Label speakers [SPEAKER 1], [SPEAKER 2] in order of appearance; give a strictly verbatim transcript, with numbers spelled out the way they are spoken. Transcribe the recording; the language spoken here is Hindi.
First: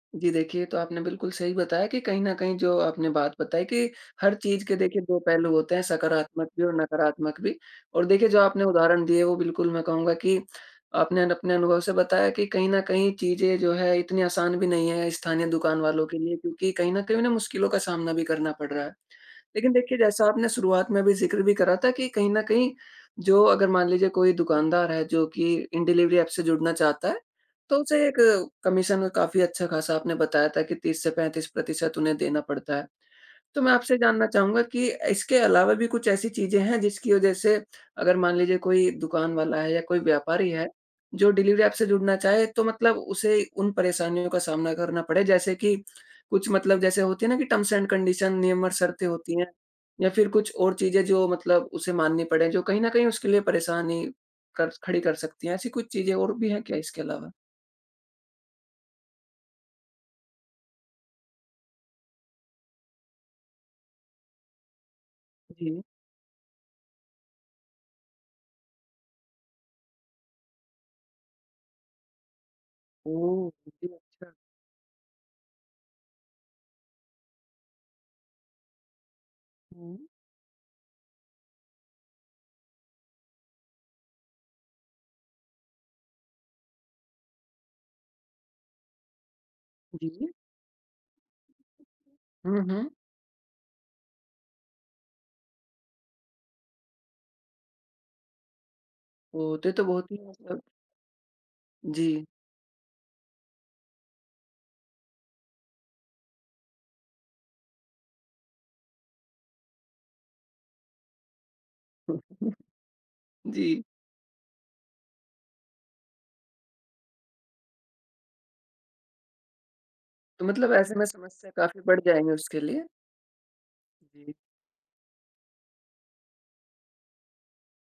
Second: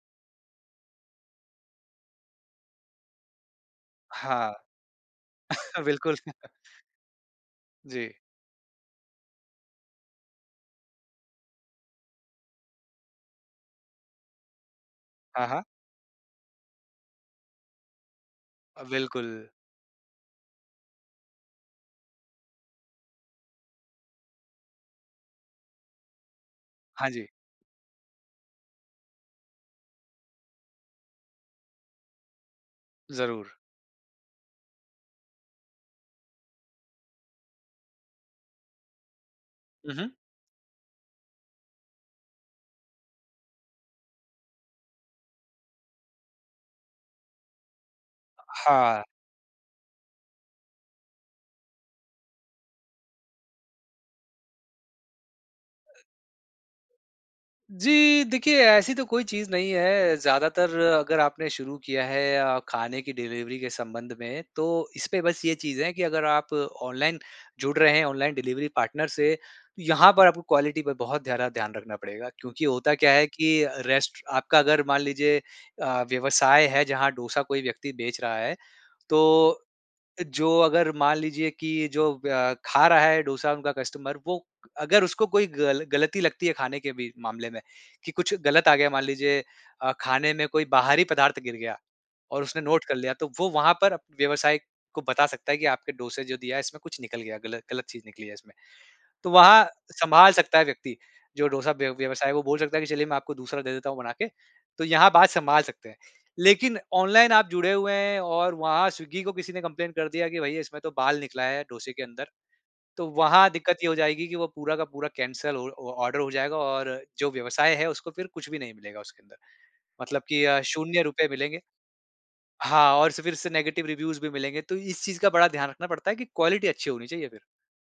[SPEAKER 1] जी देखिए, ये तो आपने बिल्कुल सही बताया कि कहीं न कहीं जो आपने बात बताई कि हर
[SPEAKER 2] हाँ।
[SPEAKER 1] चीज़ के देखिए दो पहलू होते हैं
[SPEAKER 2] बिल्कुल।
[SPEAKER 1] सकारात्मक भी और नकारात्मक भी। और
[SPEAKER 2] जी।
[SPEAKER 1] देखिए जो आपने उदाहरण दिए वो बिल्कुल मैं कहूँगा कि आपने न अपने अनुभव से बताया कि कहीं न कहीं चीज़ें जो है इतनी आसान भी नहीं है स्थानीय
[SPEAKER 2] हाँ, हाँ।
[SPEAKER 1] दुकान वालों के लिए क्योंकि कहीं न कहीं उन्हें मुश्किलों का सामना भी करना पड़
[SPEAKER 2] अ,
[SPEAKER 1] रहा है।
[SPEAKER 2] बिल्कुल।
[SPEAKER 1] लेक़िन देखिए जैसा आपने शुरुआत में भी ज़िक्र भी करा था कि कहीं न कहीं जो अगर मान लीजिए कोई दुकानदार है जो कि इन डिलिवरी एप से जुड़ना चाहता
[SPEAKER 2] हाँ
[SPEAKER 1] है
[SPEAKER 2] जी।
[SPEAKER 1] तो उसे एक कमीशन काफ़ी अच्छा-खासा आपने बताया था कि तीस से पैंतीस प्रतिशत उन्हें देना पड़ता है।
[SPEAKER 2] ज़रूर।
[SPEAKER 1] तो मैं आपसे जानना चाहूँगा की इसके अलावा भी कुछ ऐसी चीज़ें हैं जिसकी वजह से अगर मान लीजिए कोई दुकान वाला है या कोई
[SPEAKER 2] उहुँ।
[SPEAKER 1] व्यापारी है जो डिलिवरी ऐप जुड़ना चाहे तो मतलब उसे उन परेशानियों का सामना करना पड़े जैसे कि कुछ मतलब जैसे होती है ना कि टर्म्स एंड कंडीशन नियम और
[SPEAKER 2] हाँ।
[SPEAKER 1] शर्तें होती हैं या फ़िर कुछ और चीज़ें जो मतलब उसे माननी पड़े जो कहीं न कहीं उसके लिए परेशानी कर खड़ी कर सकती है ऐसी कुछ चीज़ें और भी है क्या इसके अलावा?
[SPEAKER 2] जी, देखिए ऐसी तो कोई चीज़ नहीं है ज़्यादातर अगर आपने शुरू किया है अ, ख़ाने की डिलिवरी के संबंध में तो इसपे बस ये
[SPEAKER 1] जी।
[SPEAKER 2] चीज़ है कि अगर आप ऑनलाइन जुड़ रहे हैं ऑनलाइन डिलिवरी पार्टनर से तो यहाँ पर आपको क्वालिटी पर बहुत ज़्यादा ध्यान रखना पड़ेगा क्योंकि होता क्या है
[SPEAKER 1] ओह!
[SPEAKER 2] कि
[SPEAKER 1] जी
[SPEAKER 2] रेस्ट
[SPEAKER 1] अच्छा।
[SPEAKER 2] आपका अगर मान लीजिए अ, व्यवसाय है जहाँ डोसा कोई व्यक्ति बेच रहा है तो,
[SPEAKER 1] हुँ।
[SPEAKER 2] जो अगर मान लीजिए की अ, जो ख़ा रहा है डोसा उनका कस्टमर वो अगर उसको कोई ग़ल ग़लती लगती है ख़ाने के भी मामले में कि कुछ ग़लत आ गया मान लीजिए अ,
[SPEAKER 1] जी।
[SPEAKER 2] खाने में कोई बाहरी पदार्थ गिर गया और
[SPEAKER 1] हुँ,
[SPEAKER 2] उसने नोट
[SPEAKER 1] हुँ।
[SPEAKER 2] कर लिया तो वो वहाँ पर व्यवसाय को बता सकता है कि आपके डोसा जो दिया है इसमें कुछ निकल गया ग़लत ग़लत चीज़ निकली है इसमें। तो वहाँ
[SPEAKER 1] होते तो बहुत ही
[SPEAKER 2] संभाल सकता
[SPEAKER 1] मतलब
[SPEAKER 2] है व्यक्ति जो डोसा व्यव
[SPEAKER 1] जी।
[SPEAKER 2] व्यवसाय है वो बोल सकता है कि चलिए मैं आपको दूसरा दे देता हूँ बना के। तो यहाँ बात संभाल सकते हैं। लेक़िन ऑनलाइन आप जुड़े हुए हैं और वहाँ स्विग्गी को किसी ने कंप्लेंट कर दिया कि भई इसमें तो बाल निकला है डोसे के अंदर
[SPEAKER 1] [unintelligible]
[SPEAKER 2] तो वहाँ दिक़्क़त
[SPEAKER 1] जी।
[SPEAKER 2] ये हो जाएगी कि वो पूरा का पूरा कैंसल ऑ ऑर्डर हो जाएगा और जो व्यवसाय है उसको फ़िर कुछ भी नहीं मिलेगा उसके अंदर। मतलब कि
[SPEAKER 1] तो
[SPEAKER 2] अ,
[SPEAKER 1] मतलब ऐसे
[SPEAKER 2] शून्य
[SPEAKER 1] में
[SPEAKER 2] रुपए
[SPEAKER 1] समस्या
[SPEAKER 2] मिलेंगे।
[SPEAKER 1] काफ़ी बढ़ जाएगी उसके लिए।
[SPEAKER 2] हाँ और स फ़िर से नेगेटिव रिव्यूज़ भी
[SPEAKER 1] जी।
[SPEAKER 2] मिलेंगे तो इस चीज़ का बड़ा ध्यान रखना पड़ता है कि क्वालिटी अच्छी होनी चाहिए फ़िर।